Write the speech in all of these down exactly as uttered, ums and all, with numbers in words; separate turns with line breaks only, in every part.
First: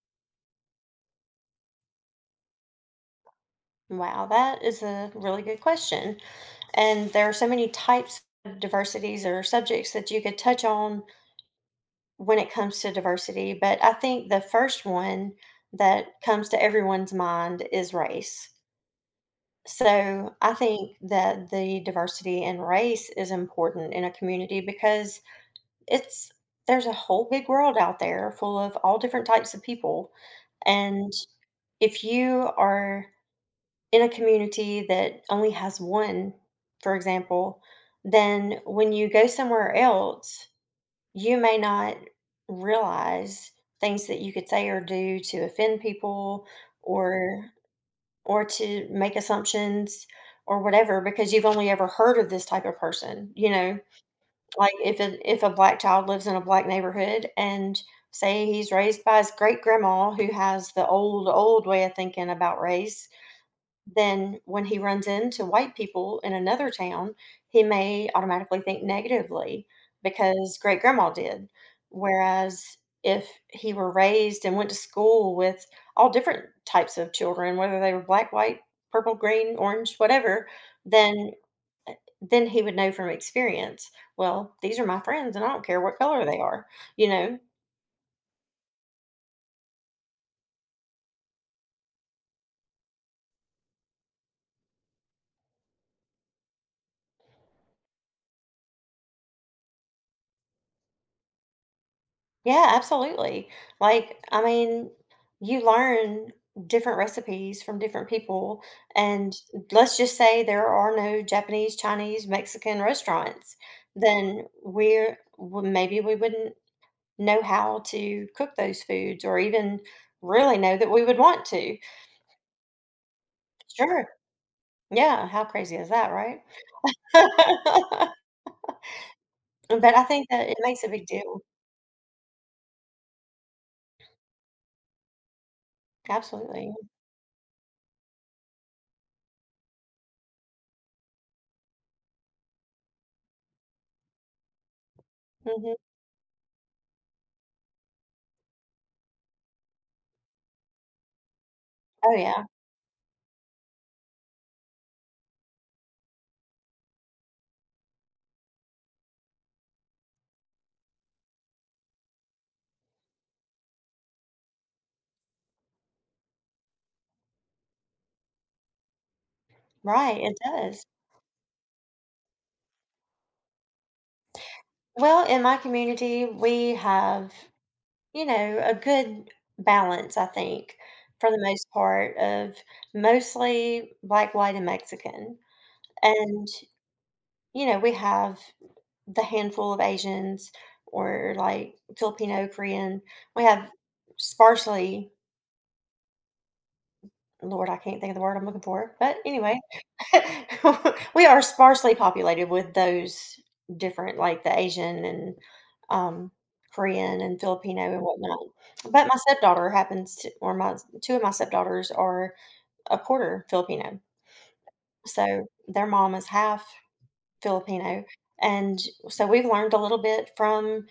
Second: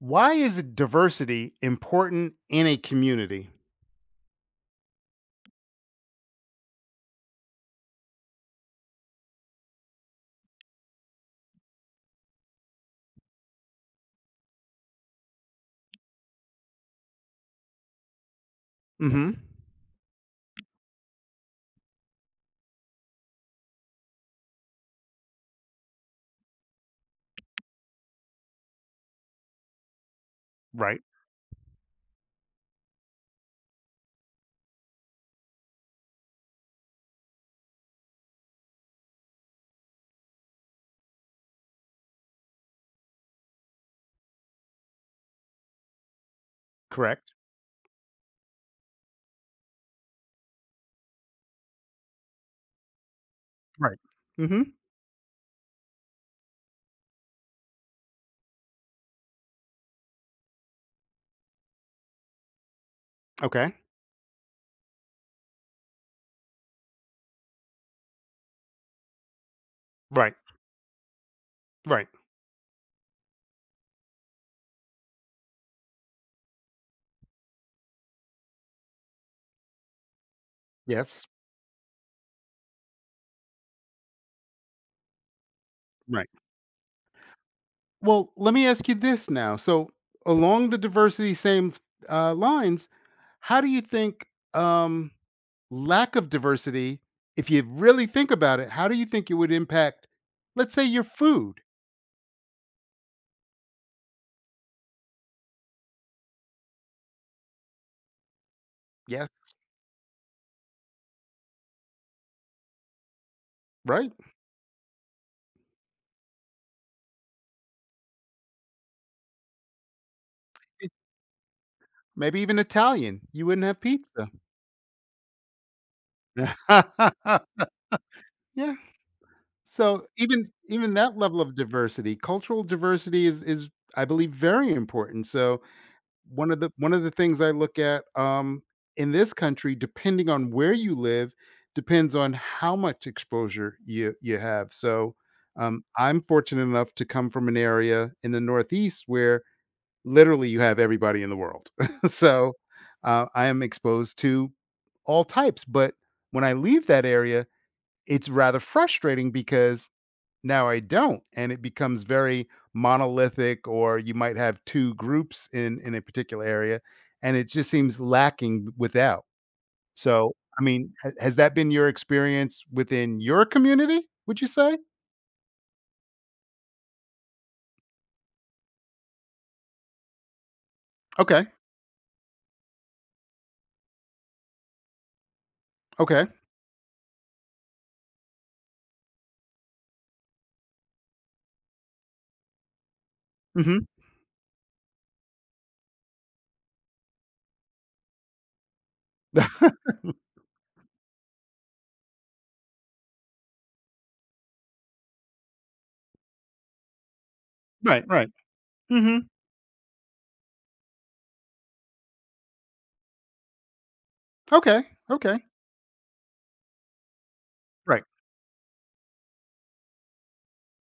Why is diversity important in a community?
Wow, that is a really good question. And there are so many types of diversities or subjects that you could touch on when it comes to diversity. But I think the first one that comes to everyone's mind is race.
hmm
So I think that the diversity in race is important in a community because it's there's a whole big world out there full of all different types of people.
Right.
And if you are in a community that only has one, for example, then when you go somewhere else, you may not realize things that you could say or do to offend people
Correct.
or or to make assumptions or whatever because you've only ever heard of this type of person, you know?
Right. hmm
Like if a, if a black child lives in a black neighborhood and say he's raised by his great grandma who has the old old way of thinking about race,
Okay.
then when he runs into white people in another town, he may automatically think negatively
Right.
because great grandma did.
Right.
Whereas if he were raised and went to school with all different types of children, whether they were black, white, purple, green, orange, whatever,
Yes.
then eh, then he would know from experience, well, these are my friends and I don't care what color
Right.
they are, you know?
Well, let me ask you this now. So, along the diversity same uh, lines, how do you think um, lack of diversity, if you really think about it, how do you think it would impact, let's say, your food?
Yeah, absolutely. Like, I mean, you learn different recipes from different people. And
Yes.
let's just say there are no Japanese, Chinese, Mexican restaurants,
Right.
then we're well, maybe we wouldn't know how to cook those foods or even really know that we would want to.
Maybe even Italian. You wouldn't have
Sure.
pizza.
Yeah. How crazy is that, right?
Yeah.
But I
So
think
even
that it makes a
even
big
that
deal.
level of diversity, cultural diversity is is I believe very important. So one of the
Absolutely.
one of the things I look at, um, in this country, depending on where you live, depends on how much exposure you you have. So
Hmm.
um, I'm fortunate enough to come from an area in the Northeast where literally you have everybody in the world.
Oh, yeah.
So uh, I am exposed to all types. But when I leave that area, it's rather frustrating because now I don't, and it becomes very monolithic, or you might have two groups in in a particular area, and it just seems lacking without.
Right.
So,
It
I
does.
mean, ha has that been your experience within your community, would you say?
Well, in my community, we have, you know, a good balance, I think, for the
Okay,
most part, of mostly black, white, and Mexican.
okay,
And, you know, we have the handful of Asians or like Filipino, Korean. We have
mhm.
sparsely, Lord, I can't think of the word I'm looking for. But anyway, we are sparsely populated with those different, like, the Asian and, um, Korean and Filipino and
Right, right,
whatnot. But my
mhm,
stepdaughter happens to or my two of my stepdaughters are a quarter Filipino.
okay, okay,
So, their mom is half Filipino,
right,
and so we've learned a little bit from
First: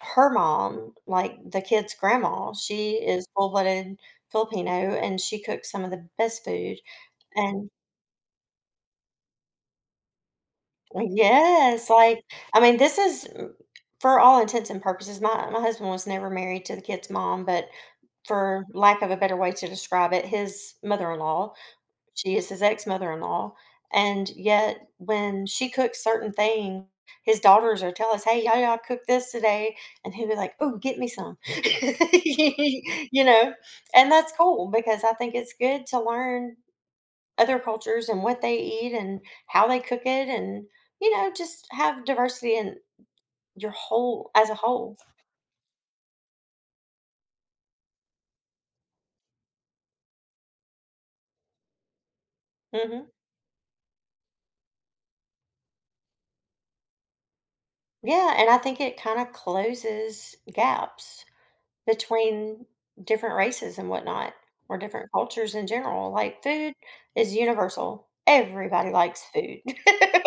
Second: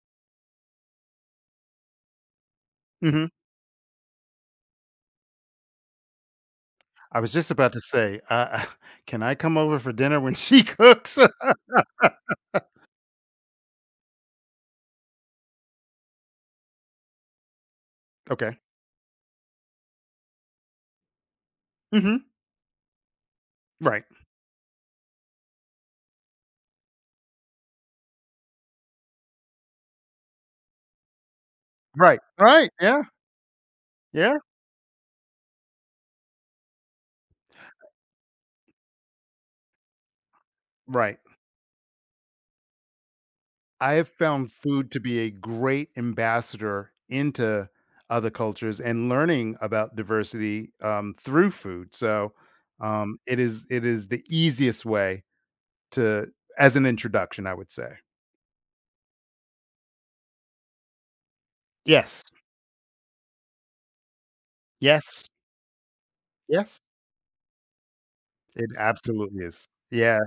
her mom, like, the kid's grandma. She is
mhm.
full-blooded Filipino, and she cooks some of the best food.
I was just
And
about to say, uh, "Can I come over for dinner when she
Uh,
cooks?"
yes, like, I mean, this is m for all intents and purposes, my my husband was never married to the kid's mom, but
Okay,
for lack of a better way to describe it, his mother-in-law,
mhm,
she is his ex-mother-in-law,
right,
and yet when she cooks certain things, his daughters are tell us, "Hey, y'all, y'all cook this today," and he'll be like, "Ooh, get me some."
right, right, yeah,
You know? And that's
yeah,
cool because I think it's good to learn other cultures and what they eat and how they cook it and you
right.
know just have diversity in your
I have
whole as
found
a
food
whole.
to be a great ambassador into other cultures and learning about diversity um, through food. So
Hmm.
um, it is it is the easiest way to, as an introduction, I would say.
Yeah, and I think it kind of closes gaps
Yes,
between different races and whatnot or different
yes,
cultures in general. Like, food
yes.
is universal.
It
Everybody likes
absolutely
food.
is. Yes,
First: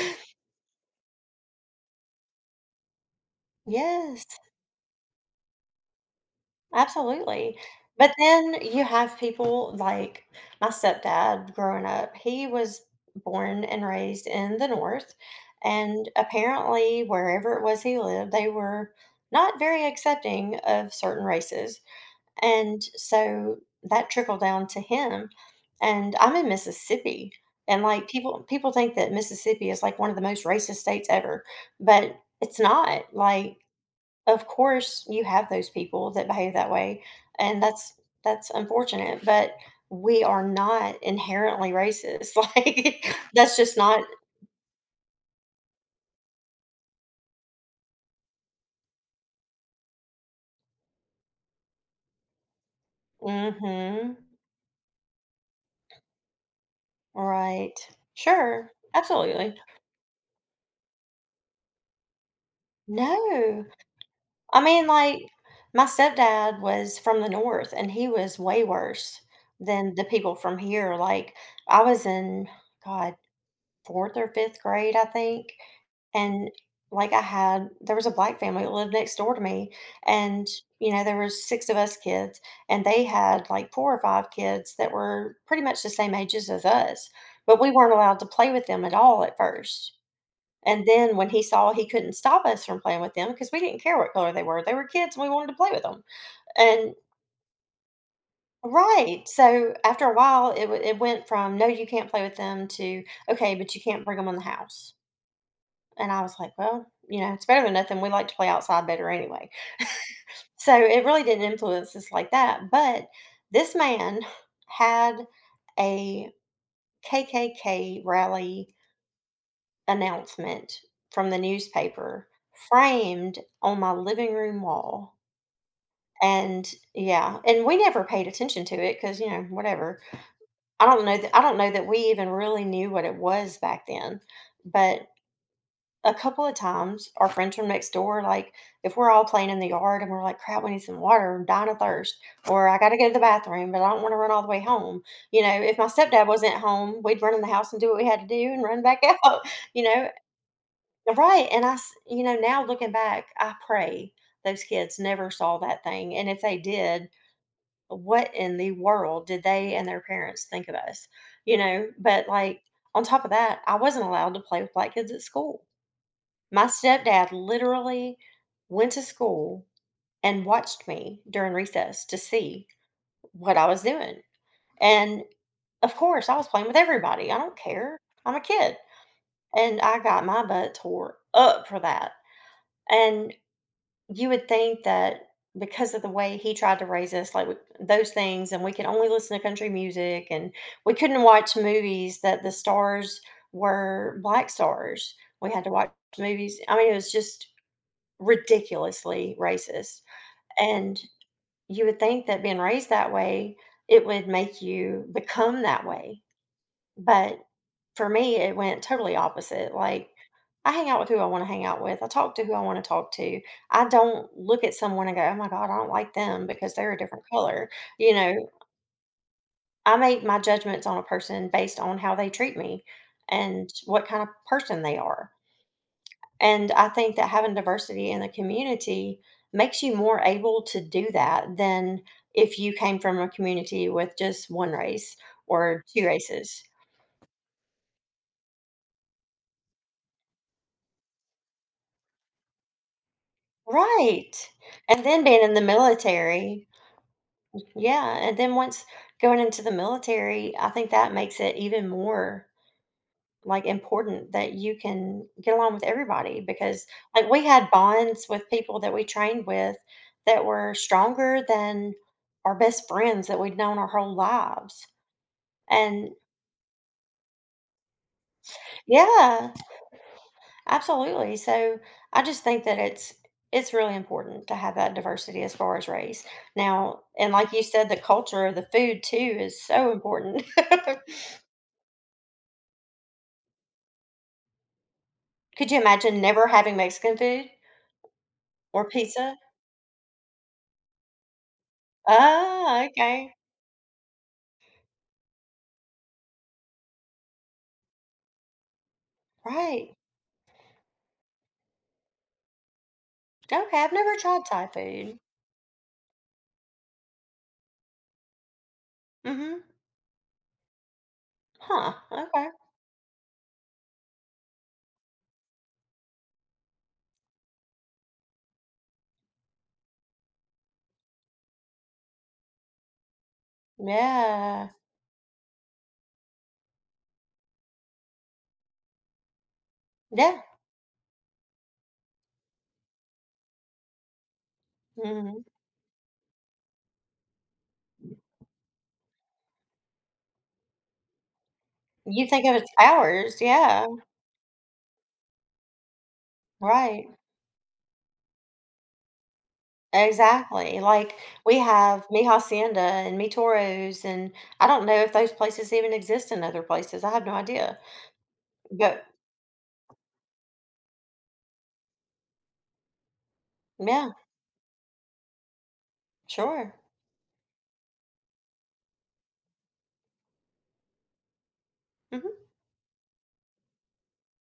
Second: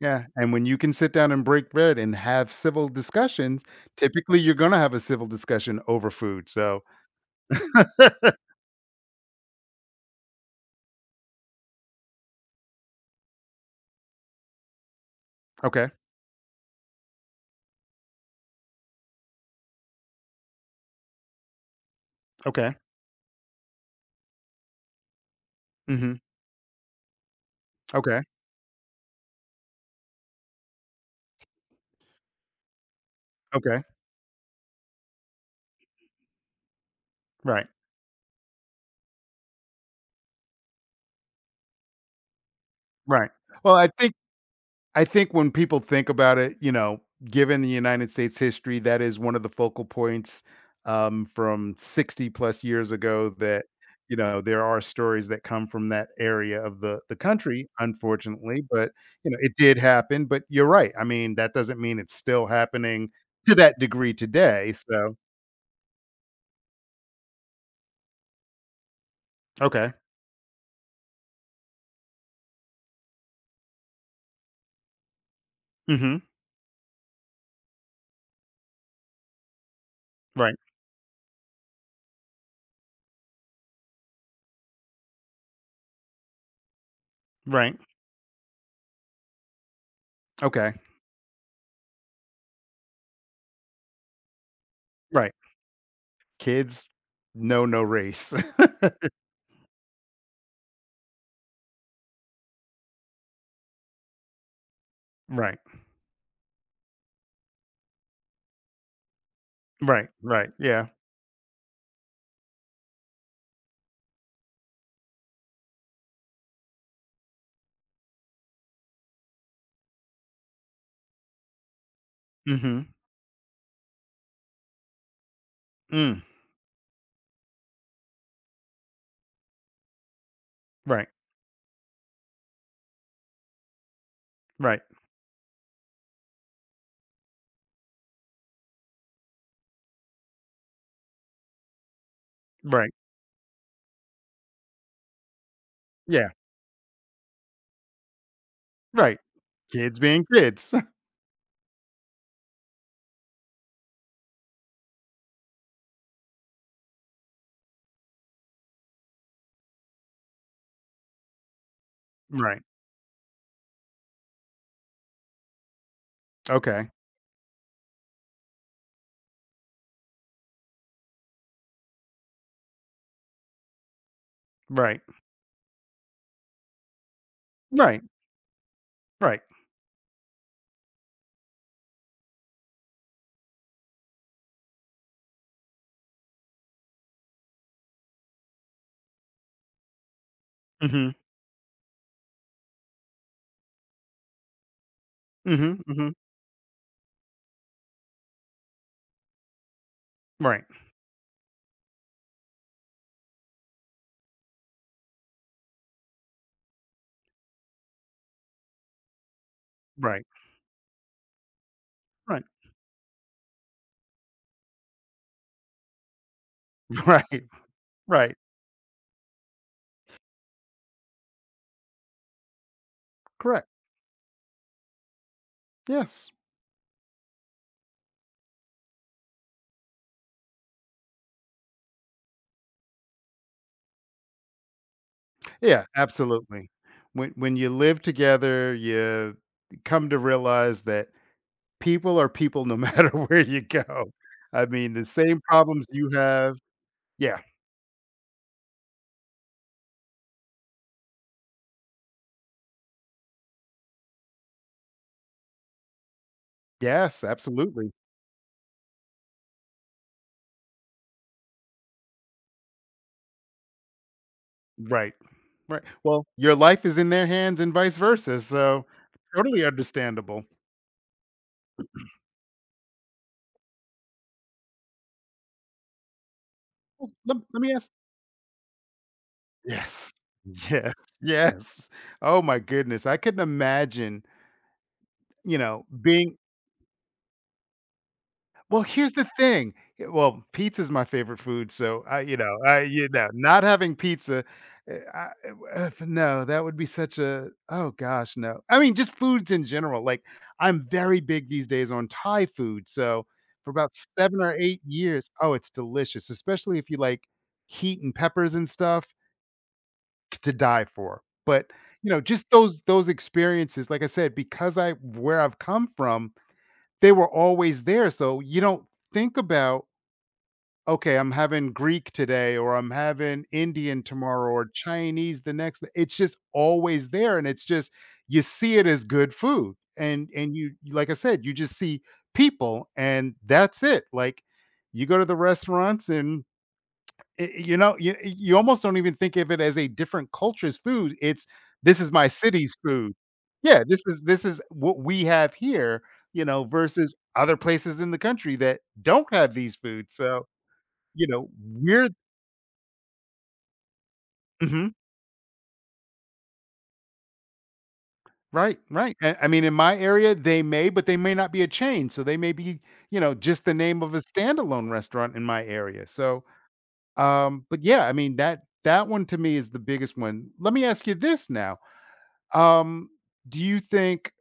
yeah. And when you can sit down and break bread and have civil discussions,
Yes.
typically you're going to have a civil discussion over food. So
Absolutely. But then you have people like my stepdad growing up, he was born and raised in the North.
Okay.
And apparently, wherever it was he lived, they were not very accepting of certain races.
Okay.
And so that trickled down to him.
hmm
And I'm in Mississippi. And like
Okay.
people people think that Mississippi is like one of the most racist states ever, but it's not. Like
Okay.
of course, you have those people that behave that way, and
Right.
that's that's unfortunate, but we are not inherently racist, like,
Right.
that's
Well,
just
I
not.
think I think when people think about it, you know, given the United States history, that is one of the focal points, um, from sixty plus years ago that,
Mhm.
you know, there are stories that come from that area of the, the country,
Right.
unfortunately.
Sure,
But, you know, it
absolutely.
did happen. But you're right. I mean, that doesn't mean it's still happening to
No,
that degree
I
today.
mean,
So,
like, my stepdad was from the North, and he was way worse
okay.
than the people from here, like, I was in, God, fourth or fifth grade, I think.
hmm
And, like, I had there was a black family that lived next door to me, and,
Right.
you know, there were six of us kids, and they had, like, four or five kids that were pretty much the same ages as us, but we
Right.
weren't allowed to play with them at all at first.
Okay.
And then when he saw he couldn't stop us from playing with them because we didn't care what color they were, they were kids, and we
Right.
wanted to play with them.
Kids
And
know no race.
right. So, after a while, it w it went from, "No, you can't play with them," to, "Okay, but you can't bring bring them in the house."
Right.
And I was like, "Well, you know, it's better than nothing. We like to play outside better anyway."
Right. Right.
So
Yeah.
it really didn't influence us like that, but this man had a K K K rally announcement from the newspaper
hmm
framed on my living room wall.
Mm.
And yeah, and we never paid attention to it because you know, whatever. I don't
Right.
know that I don't know that we even really knew what it was back then,
Right.
but a couple of times, our friends from next door, like, if we're all playing in the yard and we're like, "Crap, we need some water, I'm dying of thirst," or "I
Right.
gotta go to the bathroom, but I don't wanna run all the way home." You know, if my stepdad
Yeah.
wasn't home, we'd run in the house and do what we had to do and run back
Right.
out, you
Kids
know?
being kids.
Right, and I s you know, now looking back, I pray those kids never saw that thing, and if they did, what in the world did they and their parents think of us? You know? But,
Right.
like, on top of that, I wasn't allowed to play with black kids at school. My
Okay.
stepdad literally went to school and watched me during recess to see what I was doing.
Right.
And of course, I was playing with everybody. I don't care.
Right.
I'm a kid.
Right.
And I got my butt tore up for that. And you would think that because of the way he tried to raise us, like with those things, and we could only listen to country music and we
Mhm.
couldn't watch movies that the stars were black stars. We had to
Mhm.
watch
Mhm.
movies. I mean, it was just ridiculously racist.
Right.
And you would think that being raised that way, it would make you become that way. But for me, it went totally opposite. Like,
Right.
I hang out with who I want to hang out with. I talk to
Right.
who I want to talk to. I don't look at someone and go, oh my God, I don't like them because they're a different
Right.
color. You
Right.
know, I make my judgments on a person based on how they treat me
Correct.
and what kind of person they are.
Yes.
And I think that having diversity in the community makes you more able to do that than if you came from a community with just one race or
Yeah.
two races.
Absolutely. When when you live together, you come to realize that people are people no matter where you go.
Right.
I mean,
And
the
then
same
being in the
problems you have.
military.
Yeah.
Yeah. And then once going into the military, I think that makes it even more like, important that you can get along with everybody because,
Yes.
like, we had
Absolutely.
bonds with people that we trained with that were stronger than our best friends that we'd known our whole lives.
Right. Right.
And
Well, your life is in their hands and vice versa. So
yeah,
totally understandable.
absolutely. So I just think that it's it's really important to have that diversity as far as race. Now,
Well,
and
lem
like
let
you
me
said,
ask
the culture, the food too is so
Yes.
important.
Yes, yes. Oh my goodness, I couldn't imagine, you
Could you
know,
imagine
being,
never having Mexican food
well,
or
here's the
pizza?
thing, eh, well, pizza's my favorite food, so I, you know, I,
Ah,
you know,
okay.
not having pizza, eh, I eh, uh, no, that would be such a, oh gosh, no. I mean, just foods in
Right.
general, like, I'm very big these days on Thai food, so
Okay,
for
I've
about
never
seven
tried
or
Thai
eight
food.
years, oh, it's delicious, especially if you like heat and peppers and stuff.
Mhm.
To die for. But,
Huh,
you know,
okay.
just those those experiences, like I said, because I where I've come from, they were always there. So you don't think about, okay, I'm having Greek today or I'm having Indian tomorrow or
Yeah.
Chinese the next day. It's just always there. And it's just you see it as good food. And
Yeah.
and you, like I said, you just see people and that's it. Like you go to the
Mhm.
restaurants and i- you know, you you almost don't even think of it as a different culture's food. It's this is
You
my
think of it's
city's food.
ours,
Yeah,
yeah,
this is this is what we have here, you know,
right.
versus other places in the country that don't have these foods. So,
Exactly, like,
you know,
we have
we're
Mi Hacienda and Mi Toro's, and I don't
Mhm.
know if those places even exist in other places, I have no idea,
Right,
but
right. I I mean, in my area, they may, but they may not be a chain. So they may be, you know, just the name
yeah,
of a standalone restaurant in my area. So,
sure.
um, but yeah, I mean that that one to me is the biggest one. Let me ask you this now.
Mhm.
Um, do you think,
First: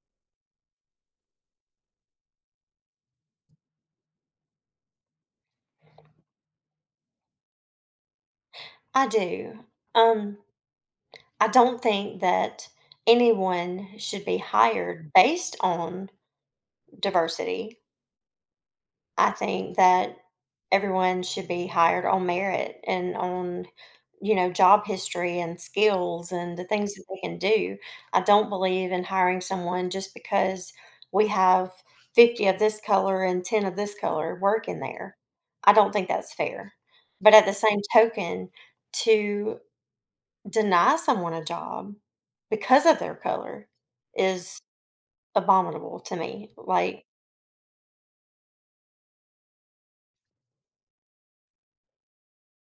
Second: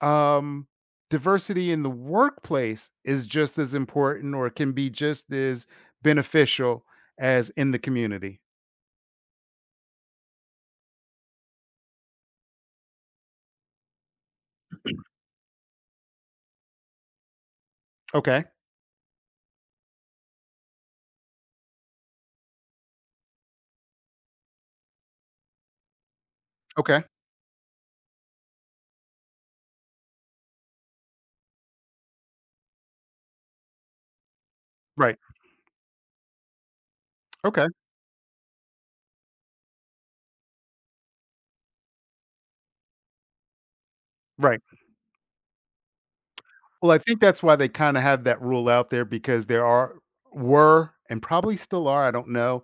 um, diversity in the workplace is just as important or can be just as beneficial as in the community?
I do. Um, I don't think that anyone should be hired based on diversity.
Okay.
I think that everyone should be hired on merit and on, you know, job history and skills and the things that
Okay.
they can do. I don't believe in hiring someone just because we have fifty of this color and ten of this color working there.
Right.
I don't think that's fair. But at the
Okay.
same token, to deny someone a job because of their color is
Right.
abominable to me.
Well, I
Like,
think that's why they kinda have that rule out there because there are were, and probably still are, I don't know,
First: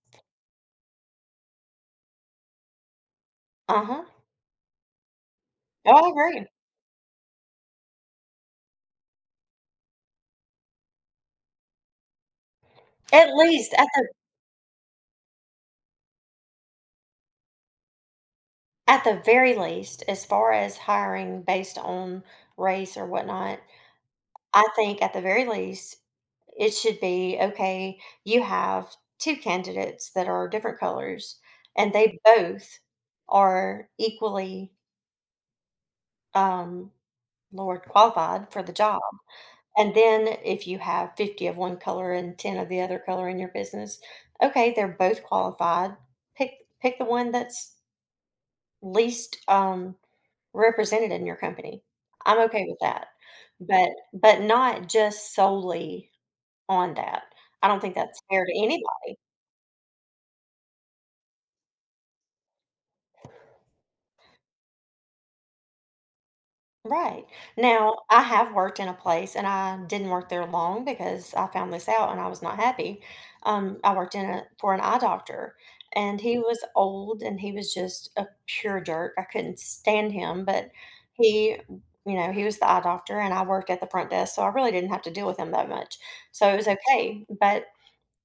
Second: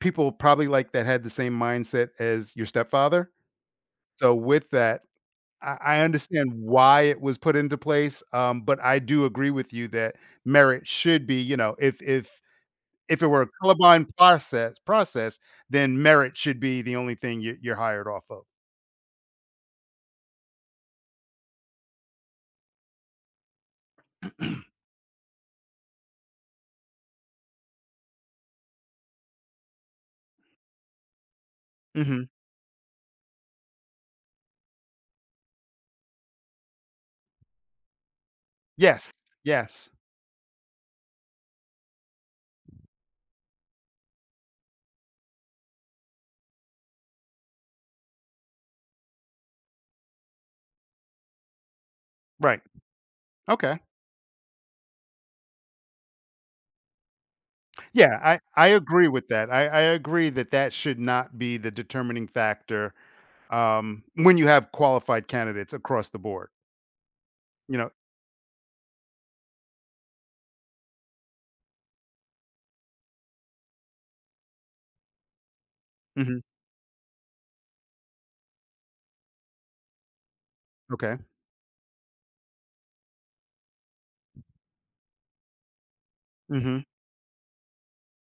people probably like that had the same mindset as your stepfather.
uh huh.
So with that I
Oh,
I
I agree.
understand why it was put into place, um, but I do agree with you that merit should be, you know, if if if it
At
were a
least at the
colorblind process process, then merit should be the only thing you you're hired off of.
At the very least, as far as hiring based on race or whatnot, I think at the very least, it should be okay, you have two candidates that are different colors and they
Mhm.
both are equally, um, Lord, qualified for the job.
Yes. Yes.
And then if you have fifty of one color and ten of the other color in your business, okay, they're both qualified. Pick pick the one that's least um represented in your company. I'm
Right.
okay with that,
Okay.
but but not just solely on that. I don't think
Yeah,
that's
I
fair to
I agree
anybody.
with that. I I agree that that should not be the determining factor, um, when you have qualified candidates across the board,
Right.
you know
Now, I have worked in a place and I didn't work there long because I found this out and I was not happy. Um, I worked in a, for an eye doctor and he
Mhm.
was old and he was just a pure jerk. I couldn't stand him, but
Okay.
he, you know, he was the eye doctor and I worked at the front desk. So I really didn't have to deal with him that much. So it was
Mhm.
okay. But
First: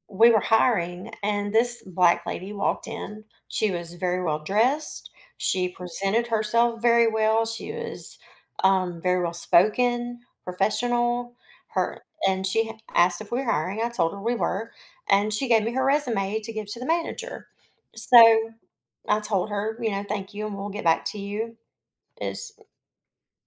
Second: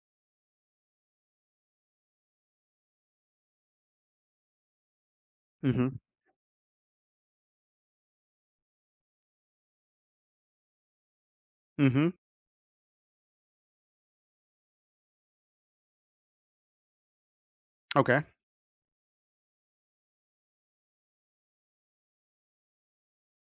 we were hiring and this black lady walked in. She was very well dressed. She
Mhm.
presented herself very well. She was um, very well spoken, professional. Her
Mhm.
and she h- Asked if we were hiring. I told her we were, and she gave me her resume to give to the manager.
Okay.
So I told her, you know, thank you, and we'll get back to you as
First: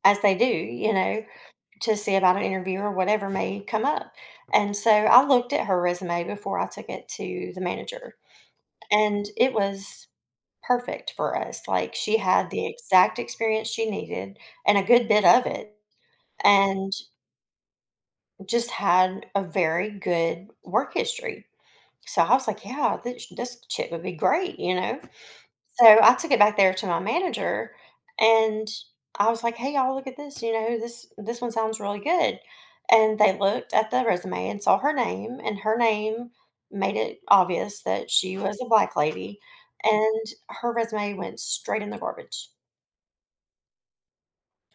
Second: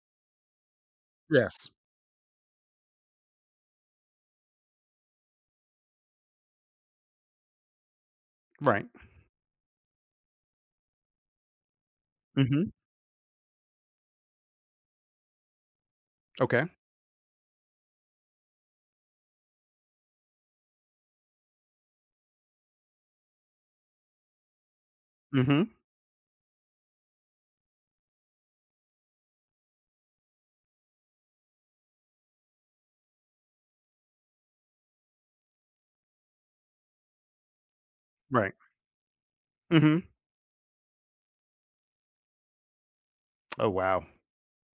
as they do, you know
Yes.
to see about an interview or whatever may come up. And so I looked at her resume before I took it to the manager,
Right.
and it was perfect for us. Like, she had the
Mhm.
exact experience she needed and a good bit of it,
Okay.
and just had a very good work history. So I was like, "Yeah, this this chip would be great," you know?
Mhm.
So I took it back there to my manager, and I was like, "Hey, y'all, look at this, you know, this this one sounds really good." And they looked at the resume and saw her name, and her name made it obvious that she
Right.
was a black lady,
Mhm.
and her resume went straight in the garbage.
Oh, wow.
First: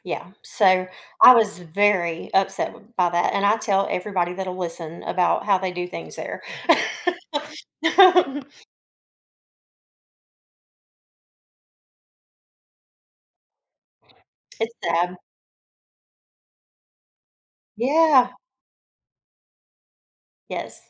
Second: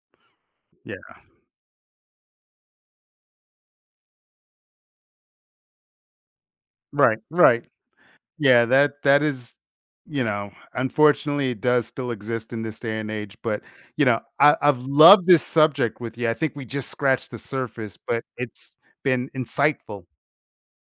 Yeah, so
Yeah.
I was very upset w by that, and I tell everybody that'll listen about how they do things there.
Right, right. Yeah, that that is you know, unfortunately, it does still exist in this day and age, but, you know, I
It's
I've
sad.
loved this subject with you. I think we just scratched the surface, but
Yeah.
it's been insightful.
Yes.